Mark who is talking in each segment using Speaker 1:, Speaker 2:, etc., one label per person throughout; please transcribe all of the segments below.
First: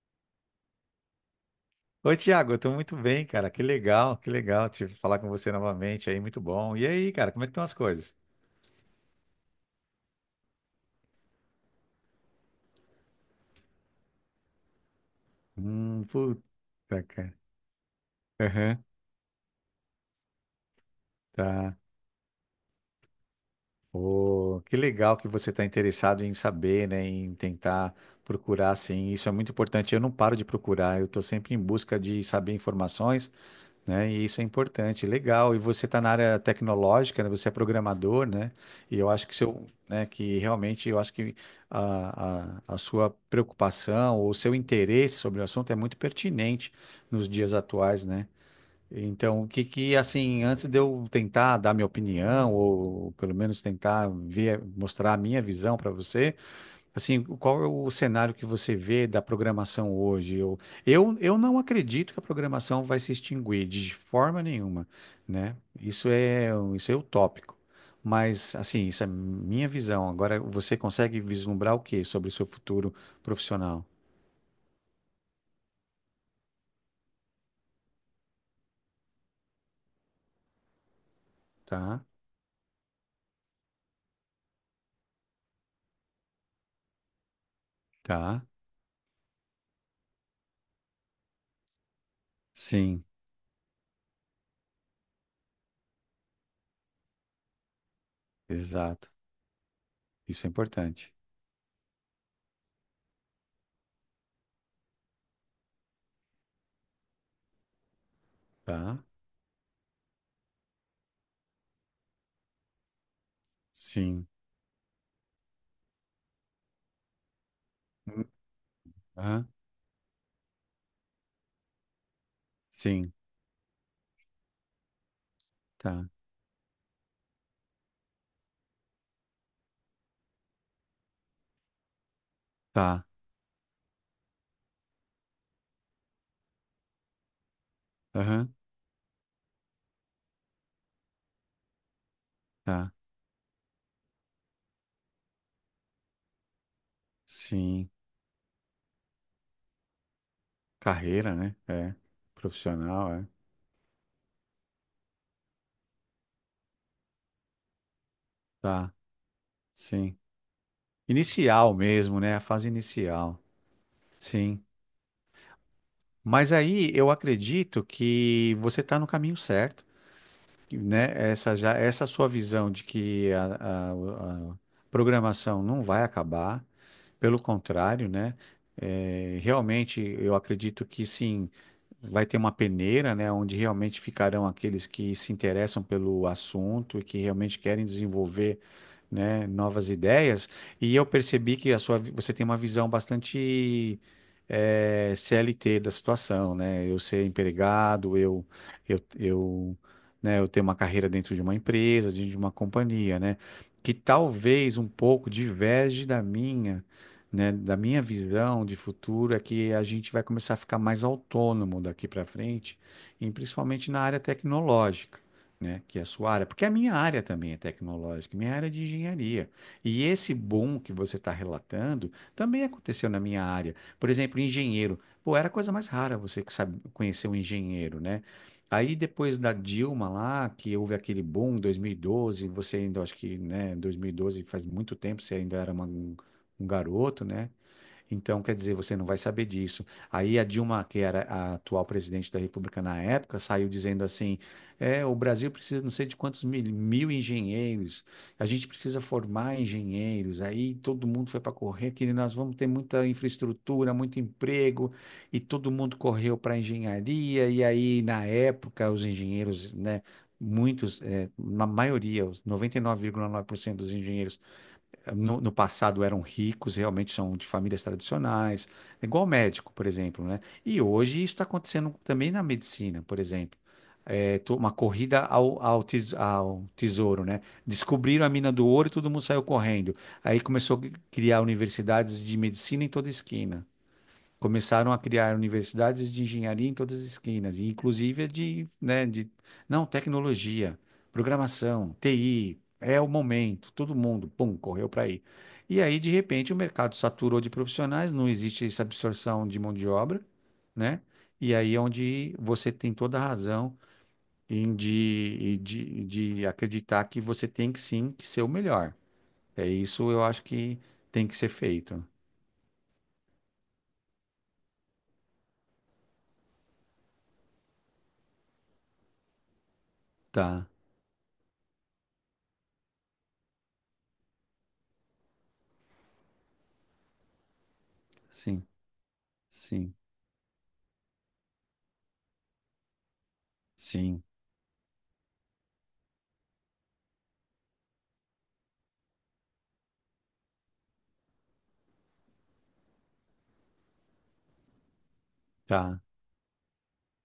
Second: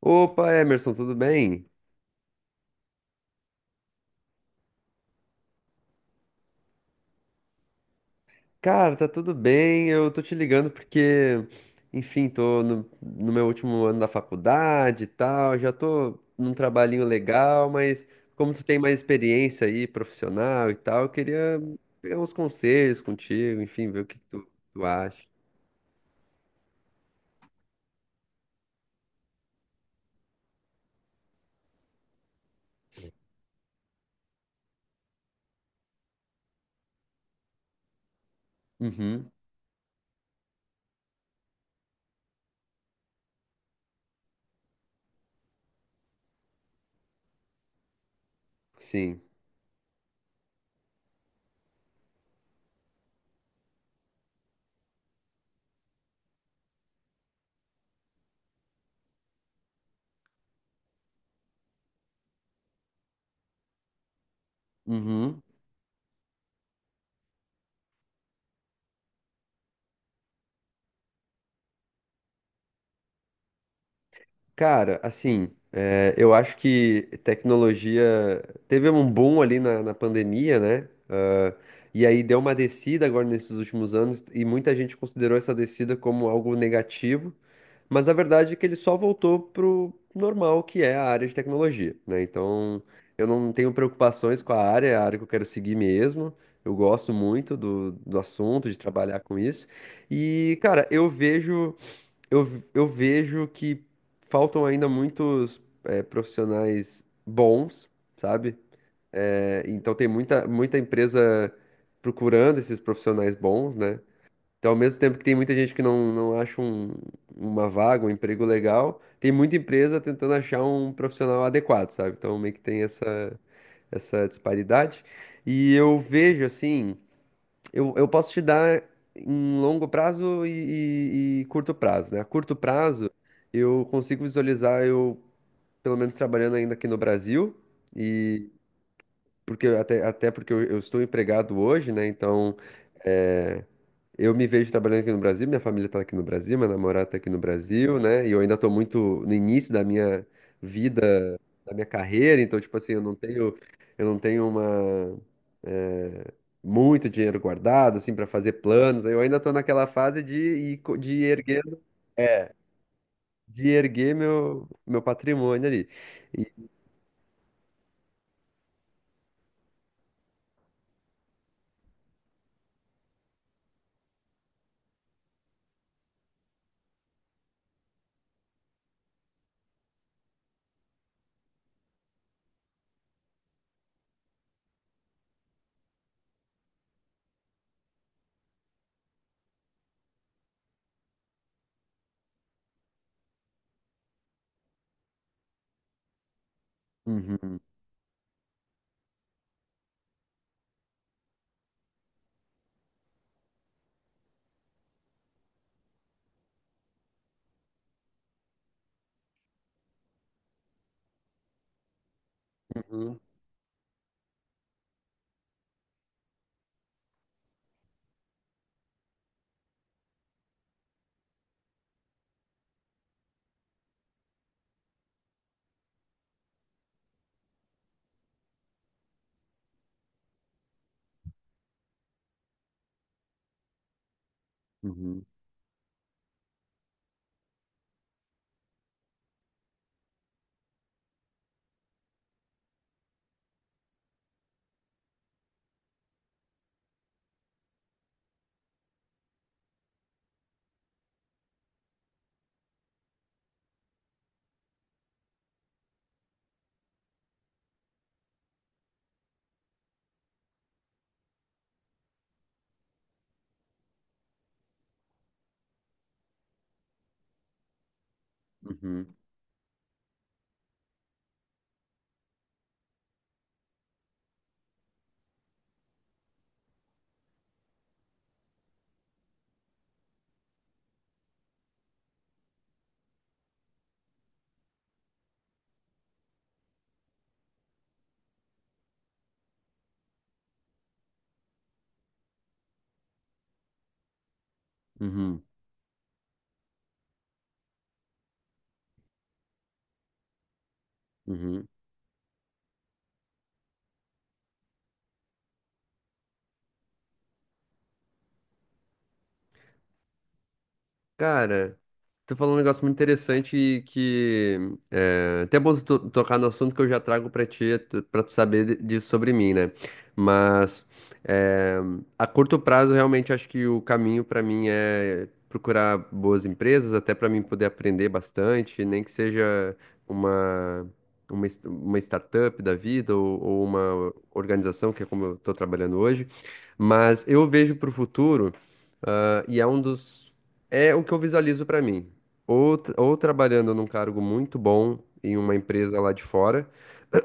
Speaker 1: Opa, Emerson, tudo bem?
Speaker 2: Oi, Tiago, eu tô muito bem, cara. Que legal te falar com você novamente aí, muito bom. E aí, cara, como é que estão as coisas?
Speaker 1: Cara, tá tudo bem. Eu tô te ligando porque, enfim, tô no meu último ano da faculdade e tal. Já tô num
Speaker 2: Puta,
Speaker 1: trabalhinho
Speaker 2: cara.
Speaker 1: legal, mas como tu tem
Speaker 2: Aham,
Speaker 1: mais experiência aí, profissional e tal, eu queria
Speaker 2: tá.
Speaker 1: pegar uns conselhos contigo, enfim, ver o que que tu,
Speaker 2: Ô, que
Speaker 1: tu
Speaker 2: legal
Speaker 1: acha.
Speaker 2: que você está interessado em saber, né, em tentar procurar, assim, isso é muito importante. Eu não paro de procurar, eu estou sempre em busca de saber informações, né? E isso é importante, legal. E você está na área tecnológica, né? Você é programador, né? E eu acho
Speaker 1: Uhum,
Speaker 2: que seu, né? Que realmente eu acho que a sua preocupação ou o seu interesse sobre o assunto é muito pertinente nos dias atuais, né?
Speaker 1: sim.
Speaker 2: Então, o que que assim, antes de eu tentar dar minha opinião ou pelo menos tentar ver, mostrar a minha visão para você, assim, qual é o cenário que você vê da programação hoje? Eu não acredito que a programação vai se extinguir de forma nenhuma,
Speaker 1: Uhum.
Speaker 2: né? Isso é utópico. Mas, assim, isso é minha visão. Agora, você consegue vislumbrar o que sobre o seu futuro profissional?
Speaker 1: Cara, assim, eu acho que tecnologia teve um boom ali na pandemia, né? Ah,
Speaker 2: Tá?
Speaker 1: e aí deu uma descida agora nesses últimos anos, e muita gente considerou essa descida como algo negativo, mas a
Speaker 2: Tá?
Speaker 1: verdade é que ele só voltou pro normal, que é a área de tecnologia, né? Então,
Speaker 2: Sim,
Speaker 1: eu não tenho preocupações com a área, é a área que eu quero seguir mesmo. Eu gosto muito do assunto, de
Speaker 2: exato.
Speaker 1: trabalhar com isso.
Speaker 2: Isso é
Speaker 1: E, cara,
Speaker 2: importante.
Speaker 1: eu, eu vejo que faltam ainda muitos profissionais bons, sabe?
Speaker 2: Tá?
Speaker 1: É, então tem muita, muita empresa procurando esses profissionais bons, né?
Speaker 2: Sim.
Speaker 1: Então, ao mesmo tempo que tem muita gente que não acha uma vaga, um
Speaker 2: Hum,
Speaker 1: emprego legal, tem
Speaker 2: aham.
Speaker 1: muita empresa tentando achar um profissional adequado, sabe? Então, meio que tem
Speaker 2: Sim.
Speaker 1: essa disparidade. E eu
Speaker 2: Tá.
Speaker 1: vejo, assim. Eu posso te dar em longo prazo e curto prazo, né? A curto
Speaker 2: Tá.
Speaker 1: prazo, eu consigo visualizar eu, pelo menos, trabalhando ainda aqui no Brasil, e
Speaker 2: Aham.
Speaker 1: porque até porque eu estou empregado hoje, né? Então.
Speaker 2: Tá.
Speaker 1: eh, eu me vejo trabalhando aqui no Brasil, minha família está aqui no Brasil, minha namorada está aqui no
Speaker 2: Sim.
Speaker 1: Brasil, né? E eu ainda estou muito no início da minha
Speaker 2: Carreira,
Speaker 1: vida,
Speaker 2: né?
Speaker 1: da minha
Speaker 2: É.
Speaker 1: carreira, então, tipo assim, eu
Speaker 2: Profissional,
Speaker 1: não
Speaker 2: é.
Speaker 1: tenho, eu não tenho eh, muito dinheiro guardado, assim, para fazer
Speaker 2: Tá,
Speaker 1: planos. Eu ainda estou naquela
Speaker 2: sim.
Speaker 1: fase de ir
Speaker 2: Inicial
Speaker 1: erguendo,
Speaker 2: mesmo, né? A
Speaker 1: é,
Speaker 2: fase inicial.
Speaker 1: de erguer
Speaker 2: Sim.
Speaker 1: meu patrimônio ali.
Speaker 2: Mas
Speaker 1: E-
Speaker 2: aí eu acredito que você está no caminho certo, que, né? Essa já, essa sua visão de que a- a programação não vai acabar, pelo contrário, né? É, realmente eu acredito que sim. Vai ter uma peneira, né, onde realmente ficarão aqueles que se interessam pelo assunto e que realmente querem desenvolver, né, novas ideias. E eu percebi que a sua, vi- você tem uma visão bastante CLT da situação, né? Eu ser
Speaker 1: Uhum,
Speaker 2: empregado, eu, eu, né, eu ter uma carreira dentro de uma empresa, dentro de uma companhia, né? Que talvez um pouco diverge da minha, né, da minha visão de futuro é que a gente vai começar a ficar mais autônomo daqui para frente,
Speaker 1: uhum,
Speaker 2: e principalmente na área tecnológica, né, que é a sua área, porque a minha área também é tecnológica, minha área é de engenharia. E esse boom que você está relatando também aconteceu na minha área. Por exemplo, engenheiro. Pô, era a coisa mais rara você que sabe conhecer um engenheiro, né? Aí depois da Dilma lá, que houve aquele boom em 2012, você ainda, acho que, né, 2012 faz muito tempo,
Speaker 1: uhum,
Speaker 2: você ainda era uma um garoto, né? Então, quer dizer, você não vai saber disso. Aí a Dilma, que era a atual presidente da República na época, saiu dizendo assim: é, o Brasil precisa não sei de quantos mil, mil engenheiros, a gente precisa formar engenheiros. Aí todo mundo foi para correr, que nós vamos ter muita infraestrutura, muito emprego, e todo mundo correu para a engenharia. E aí, na época, os engenheiros, né? Muitos, é, na maioria, os 99,9% dos engenheiros no passado eram ricos, realmente são de famílias tradicionais, é
Speaker 1: uhum,
Speaker 2: igual médico, por exemplo, né? E hoje isso está acontecendo também na medicina, por exemplo. É to- uma corrida ao tesouro, né? Descobriram a mina do ouro e todo mundo saiu correndo. Aí começou a criar universidades de medicina em toda esquina. Começaram a criar universidades de engenharia em todas as esquinas, e inclusive de, né, de, não, tecnologia, programação, TI, é o momento, todo mundo, pum, correu para aí.
Speaker 1: uhum,
Speaker 2: E aí, de repente, o mercado saturou de profissionais, não existe essa absorção de mão de obra, né? E
Speaker 1: uhum.
Speaker 2: aí é onde você tem toda a razão em de acreditar que você tem que sim que ser o melhor. É isso eu acho que tem que ser
Speaker 1: Cara,
Speaker 2: feito.
Speaker 1: tu falou um negócio muito interessante e que até é bom tu tocar no assunto que eu já trago pra ti, pra tu saber disso sobre mim, né?
Speaker 2: Tá,
Speaker 1: Mas é, a curto prazo, realmente acho que o caminho pra mim é procurar boas empresas, até pra mim poder aprender
Speaker 2: sim,
Speaker 1: bastante, nem que seja
Speaker 2: sim,
Speaker 1: uma uma startup da vida ou uma
Speaker 2: sim.
Speaker 1: organização, que é como eu tô trabalhando hoje. Mas eu vejo pro futuro. Ah, e é um dos. É o que eu visualizo pra mim. Ou trabalhando num cargo muito bom em uma empresa
Speaker 2: Tá,
Speaker 1: lá de fora.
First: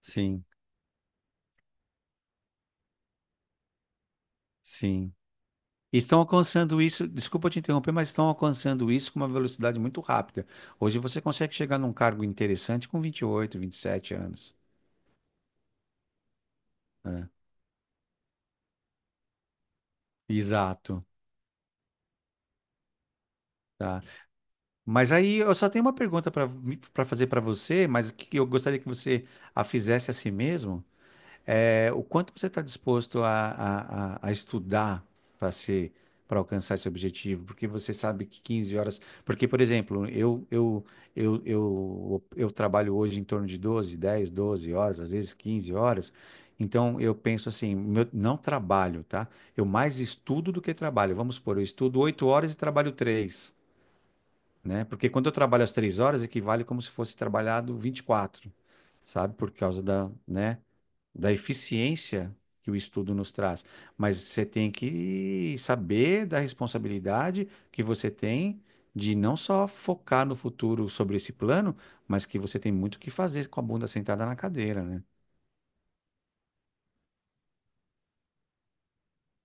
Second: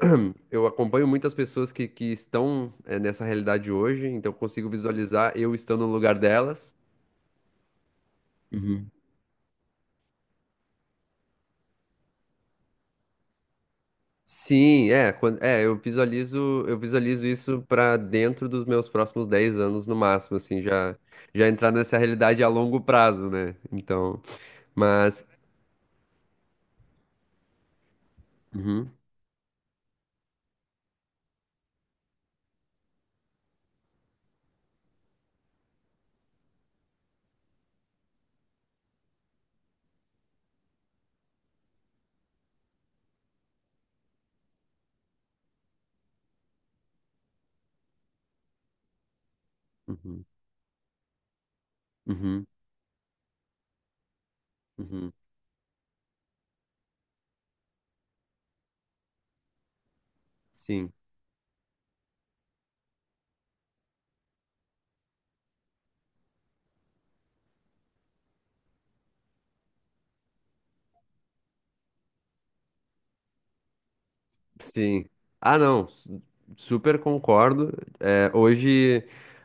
Speaker 2: sim,
Speaker 1: Eu acompanho muitas pessoas que estão nessa realidade hoje, então eu consigo
Speaker 2: sim.
Speaker 1: visualizar eu estando no
Speaker 2: E
Speaker 1: lugar
Speaker 2: estão
Speaker 1: delas.
Speaker 2: alcançando isso, desculpa te interromper, mas estão
Speaker 1: Uhum.
Speaker 2: alcançando isso com uma velocidade muito rápida. Hoje você consegue chegar num cargo interessante com 20, 28, 27 anos,
Speaker 1: Sim, quando, eu visualizo
Speaker 2: né?
Speaker 1: isso pra dentro dos meus próximos 10 anos no máximo, assim, já
Speaker 2: Exato,
Speaker 1: já entrar nessa realidade a longo prazo, né?
Speaker 2: tá.
Speaker 1: Então,
Speaker 2: Mas
Speaker 1: mas
Speaker 2: aí eu só tenho uma pergunta para fazer para você, mas que eu gostaria que
Speaker 1: uhum,
Speaker 2: você a fizesse a si mesmo. É, o quanto você está disposto a estudar para ser, para alcançar esse objetivo? Porque você sabe que 15 horas. Porque, por exemplo, eu trabalho hoje em torno de 12, 10, 12 horas, às vezes 15 horas. Então, eu penso assim, meu- não trabalho, tá? Eu mais
Speaker 1: uhum,
Speaker 2: estudo do que trabalho. Vamos supor, eu estudo oito
Speaker 1: uhum,
Speaker 2: horas e trabalho três, né? Porque
Speaker 1: uhum,
Speaker 2: quando eu trabalho as 3 horas, equivale como se fosse trabalhado 24, sabe? Por causa da, né?
Speaker 1: sim.
Speaker 2: Da eficiência que o estudo nos traz, mas você tem que saber da responsabilidade que você tem de não só focar no futuro sobre esse plano, mas que você tem muito o que fazer com a bunda sentada na cadeira, né?
Speaker 1: Sim. Ah, não. Super concordo. É, hoje,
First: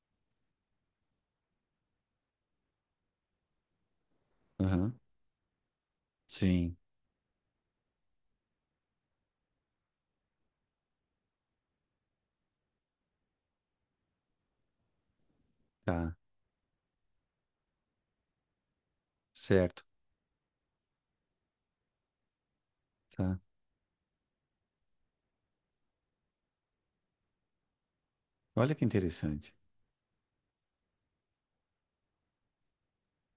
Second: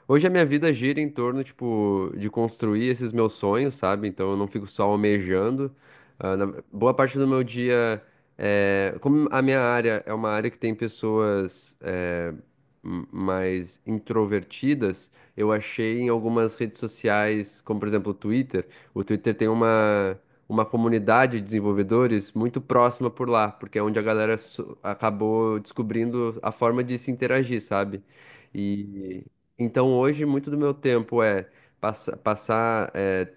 Speaker 1: hoje a minha vida gira em torno, tipo, de construir esses meus sonhos, sabe? Então eu não fico só
Speaker 2: Aham.
Speaker 1: almejando. Ah,
Speaker 2: Sim,
Speaker 1: boa parte do meu dia, como a minha área é uma área que tem pessoas, mais introvertidas, eu achei em
Speaker 2: tá,
Speaker 1: algumas redes sociais, como por exemplo o Twitter. O Twitter tem
Speaker 2: certo,
Speaker 1: uma comunidade de desenvolvedores muito próxima por
Speaker 2: tá.
Speaker 1: lá, porque é onde a galera acabou descobrindo a forma de se interagir, sabe?
Speaker 2: Olha que
Speaker 1: E
Speaker 2: interessante.
Speaker 1: então hoje muito do meu tempo é passar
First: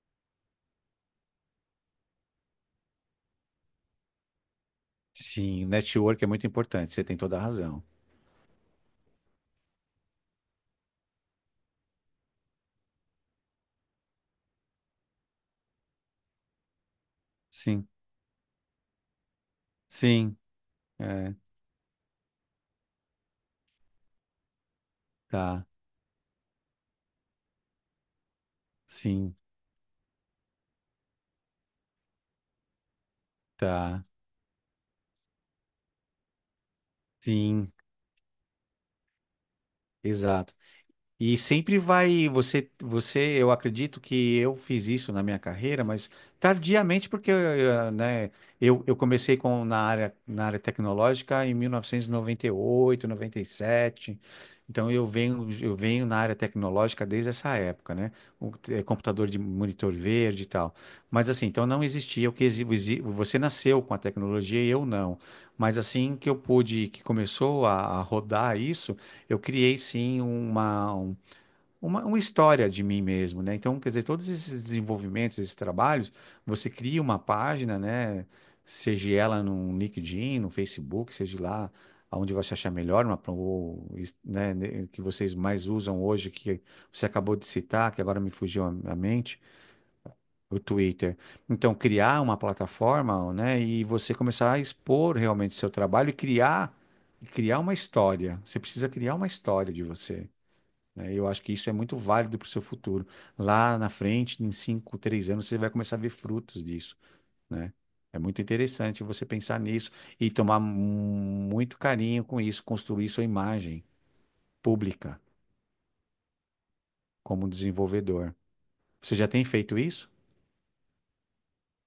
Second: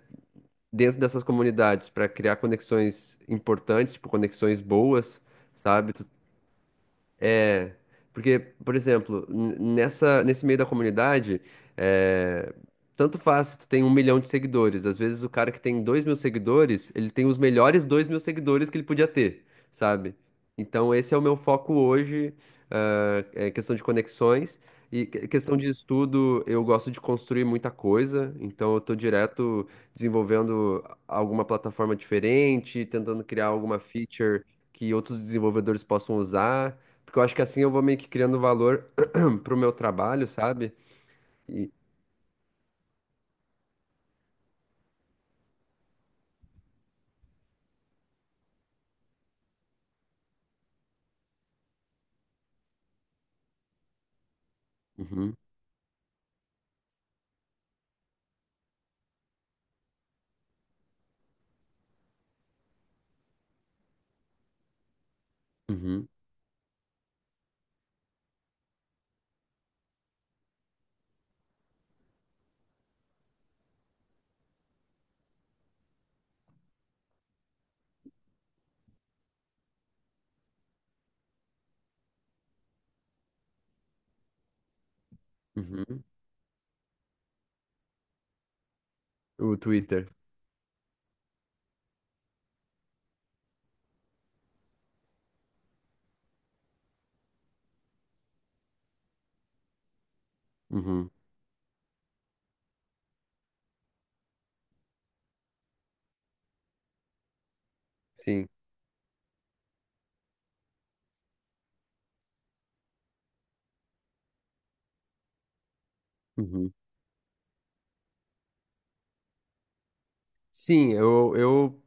Speaker 1: dentro dessas comunidades para criar conexões importantes, tipo conexões boas,
Speaker 2: Sim, o
Speaker 1: sabe?
Speaker 2: network é muito importante, você tem toda a
Speaker 1: É,
Speaker 2: razão.
Speaker 1: porque, por exemplo, nesse meio da comunidade, é, tanto faz se tu tem 1 milhão de seguidores. Às vezes o cara que tem 2 mil seguidores, ele tem os melhores
Speaker 2: Sim,
Speaker 1: 2 mil seguidores que ele podia ter, sabe?
Speaker 2: sim,
Speaker 1: Então esse é o meu
Speaker 2: é,
Speaker 1: foco hoje, ah, é questão de conexões. E questão
Speaker 2: tá,
Speaker 1: de estudo, eu gosto de construir muita coisa, então eu tô
Speaker 2: sim,
Speaker 1: direto desenvolvendo alguma plataforma diferente, tentando criar alguma
Speaker 2: tá,
Speaker 1: feature que outros desenvolvedores possam usar. Porque eu acho que assim eu
Speaker 2: sim,
Speaker 1: vou meio que criando valor pro meu trabalho,
Speaker 2: exato.
Speaker 1: sabe?
Speaker 2: E
Speaker 1: E...
Speaker 2: sempre vai, você, você, eu acredito que eu fiz isso na minha carreira, mas tardiamente, porque né, eu comecei com, na área tecnológica em 1998, 97, então
Speaker 1: Uhum,
Speaker 2: eu venho na área tecnológica desde essa época, né? O, eh, computador de monitor verde e tal. Mas assim, então não existia o que exi- exi- você nasceu com a tecnologia e eu não. Mas
Speaker 1: uhum,
Speaker 2: assim que eu pude, que começou a rodar isso, eu criei sim uma história de mim mesmo, né? Então, quer dizer, todos esses desenvolvimentos, esses trabalhos, você cria uma página, né? Seja ela no LinkedIn, no Facebook, seja lá aonde você achar melhor, uma, ou, is- né, que vocês mais usam
Speaker 1: uhum.
Speaker 2: hoje, que você acabou de citar, que agora me fugiu a mente,
Speaker 1: O Twitter.
Speaker 2: o Twitter. Então, criar uma plataforma, né? E você começar a expor realmente seu trabalho e criar uma história. Você precisa criar uma história de você,
Speaker 1: Uhum,
Speaker 2: né? Eu acho que isso é muito válido para o seu futuro. Lá na frente, em 5, 3 anos, você vai começar a ver frutos disso, né? É muito
Speaker 1: sim.
Speaker 2: interessante você pensar nisso e tomar mu- muito carinho com isso, construir sua imagem pública
Speaker 1: Uhum.
Speaker 2: como desenvolvedor. Você já tem feito isso?
Speaker 1: Sim. eu, eu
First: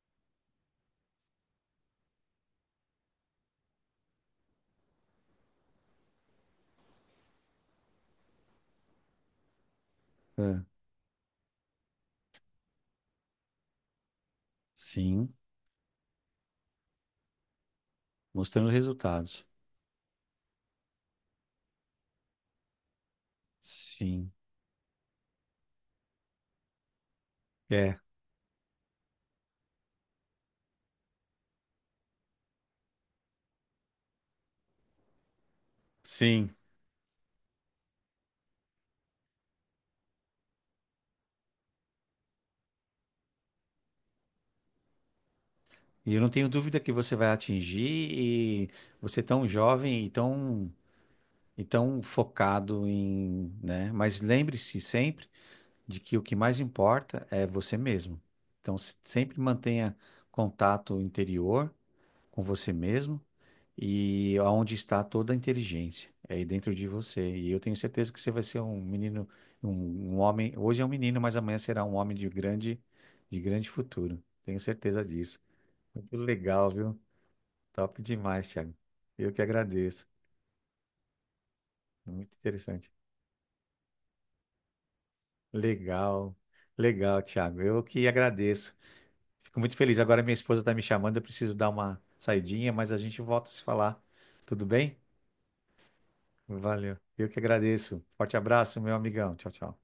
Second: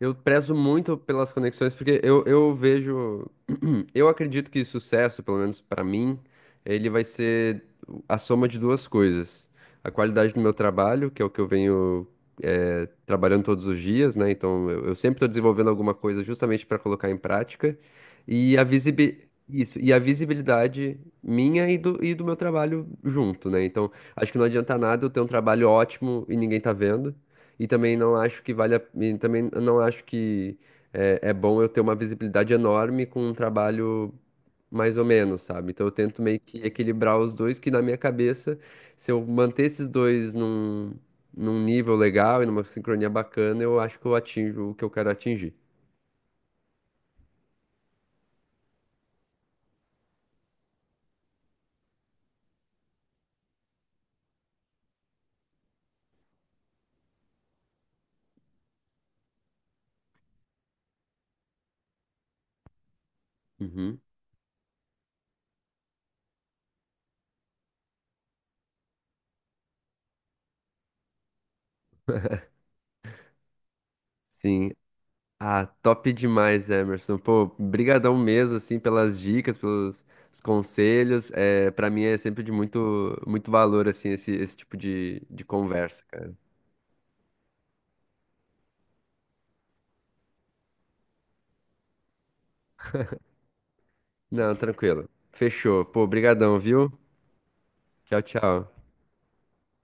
Speaker 1: Eu prezo muito pelas conexões, porque eu vejo. Eu acredito que sucesso, pelo menos para mim, ele vai ser a soma de duas coisas. A qualidade do meu
Speaker 2: É.
Speaker 1: trabalho, que é o que eu venho trabalhando todos os dias, né? Então eu sempre estou
Speaker 2: Sim,
Speaker 1: desenvolvendo alguma coisa justamente para colocar em prática. E
Speaker 2: mostrando resultados.
Speaker 1: Isso, e a visibilidade minha e do meu trabalho junto, né? Então, acho
Speaker 2: Sim,
Speaker 1: que não adianta nada eu ter um trabalho ótimo e ninguém tá vendo. E também
Speaker 2: é,
Speaker 1: não acho que vale a, e também não acho que é bom eu ter uma visibilidade enorme com um trabalho mais ou menos, sabe? Então eu tento meio
Speaker 2: sim.
Speaker 1: que equilibrar os dois, que na minha cabeça, se eu manter esses dois num nível legal e numa sincronia bacana, eu acho que eu atinjo o que eu quero atingir.
Speaker 2: E eu não tenho dúvida que você vai atingir e você é tão jovem e tão, então, focado em, né? Mas lembre-se sempre de que o que mais importa é você mesmo. Então, se- sempre mantenha contato interior com você mesmo
Speaker 1: Uhum.
Speaker 2: e aonde está toda a inteligência, é aí dentro de você. E eu tenho certeza que você vai ser um menino, um, um homem. Hoje é um menino, mas amanhã será um homem de grande futuro. Tenho
Speaker 1: Sim.
Speaker 2: certeza disso.
Speaker 1: Ah, top
Speaker 2: Muito
Speaker 1: demais,
Speaker 2: legal, viu?
Speaker 1: Emerson. Pô,
Speaker 2: Top
Speaker 1: brigadão
Speaker 2: demais,
Speaker 1: mesmo,
Speaker 2: Thiago.
Speaker 1: assim, pelas
Speaker 2: Eu que
Speaker 1: dicas, pelos
Speaker 2: agradeço.
Speaker 1: os conselhos. É, para mim é
Speaker 2: Muito
Speaker 1: sempre de
Speaker 2: interessante.
Speaker 1: muito, muito valor, assim, esse tipo de conversa, cara.
Speaker 2: Legal, legal, Thiago. Eu que agradeço. Fico muito feliz. Agora minha esposa está me chamando, eu preciso dar uma saidinha, mas a gente volta a se falar.
Speaker 1: Não,
Speaker 2: Tudo bem?
Speaker 1: tranquilo. Fechou. Pô, brigadão, viu?
Speaker 2: Valeu. Eu que agradeço.
Speaker 1: Tchau,
Speaker 2: Forte
Speaker 1: tchau.
Speaker 2: abraço, meu amigão. Tchau, tchau.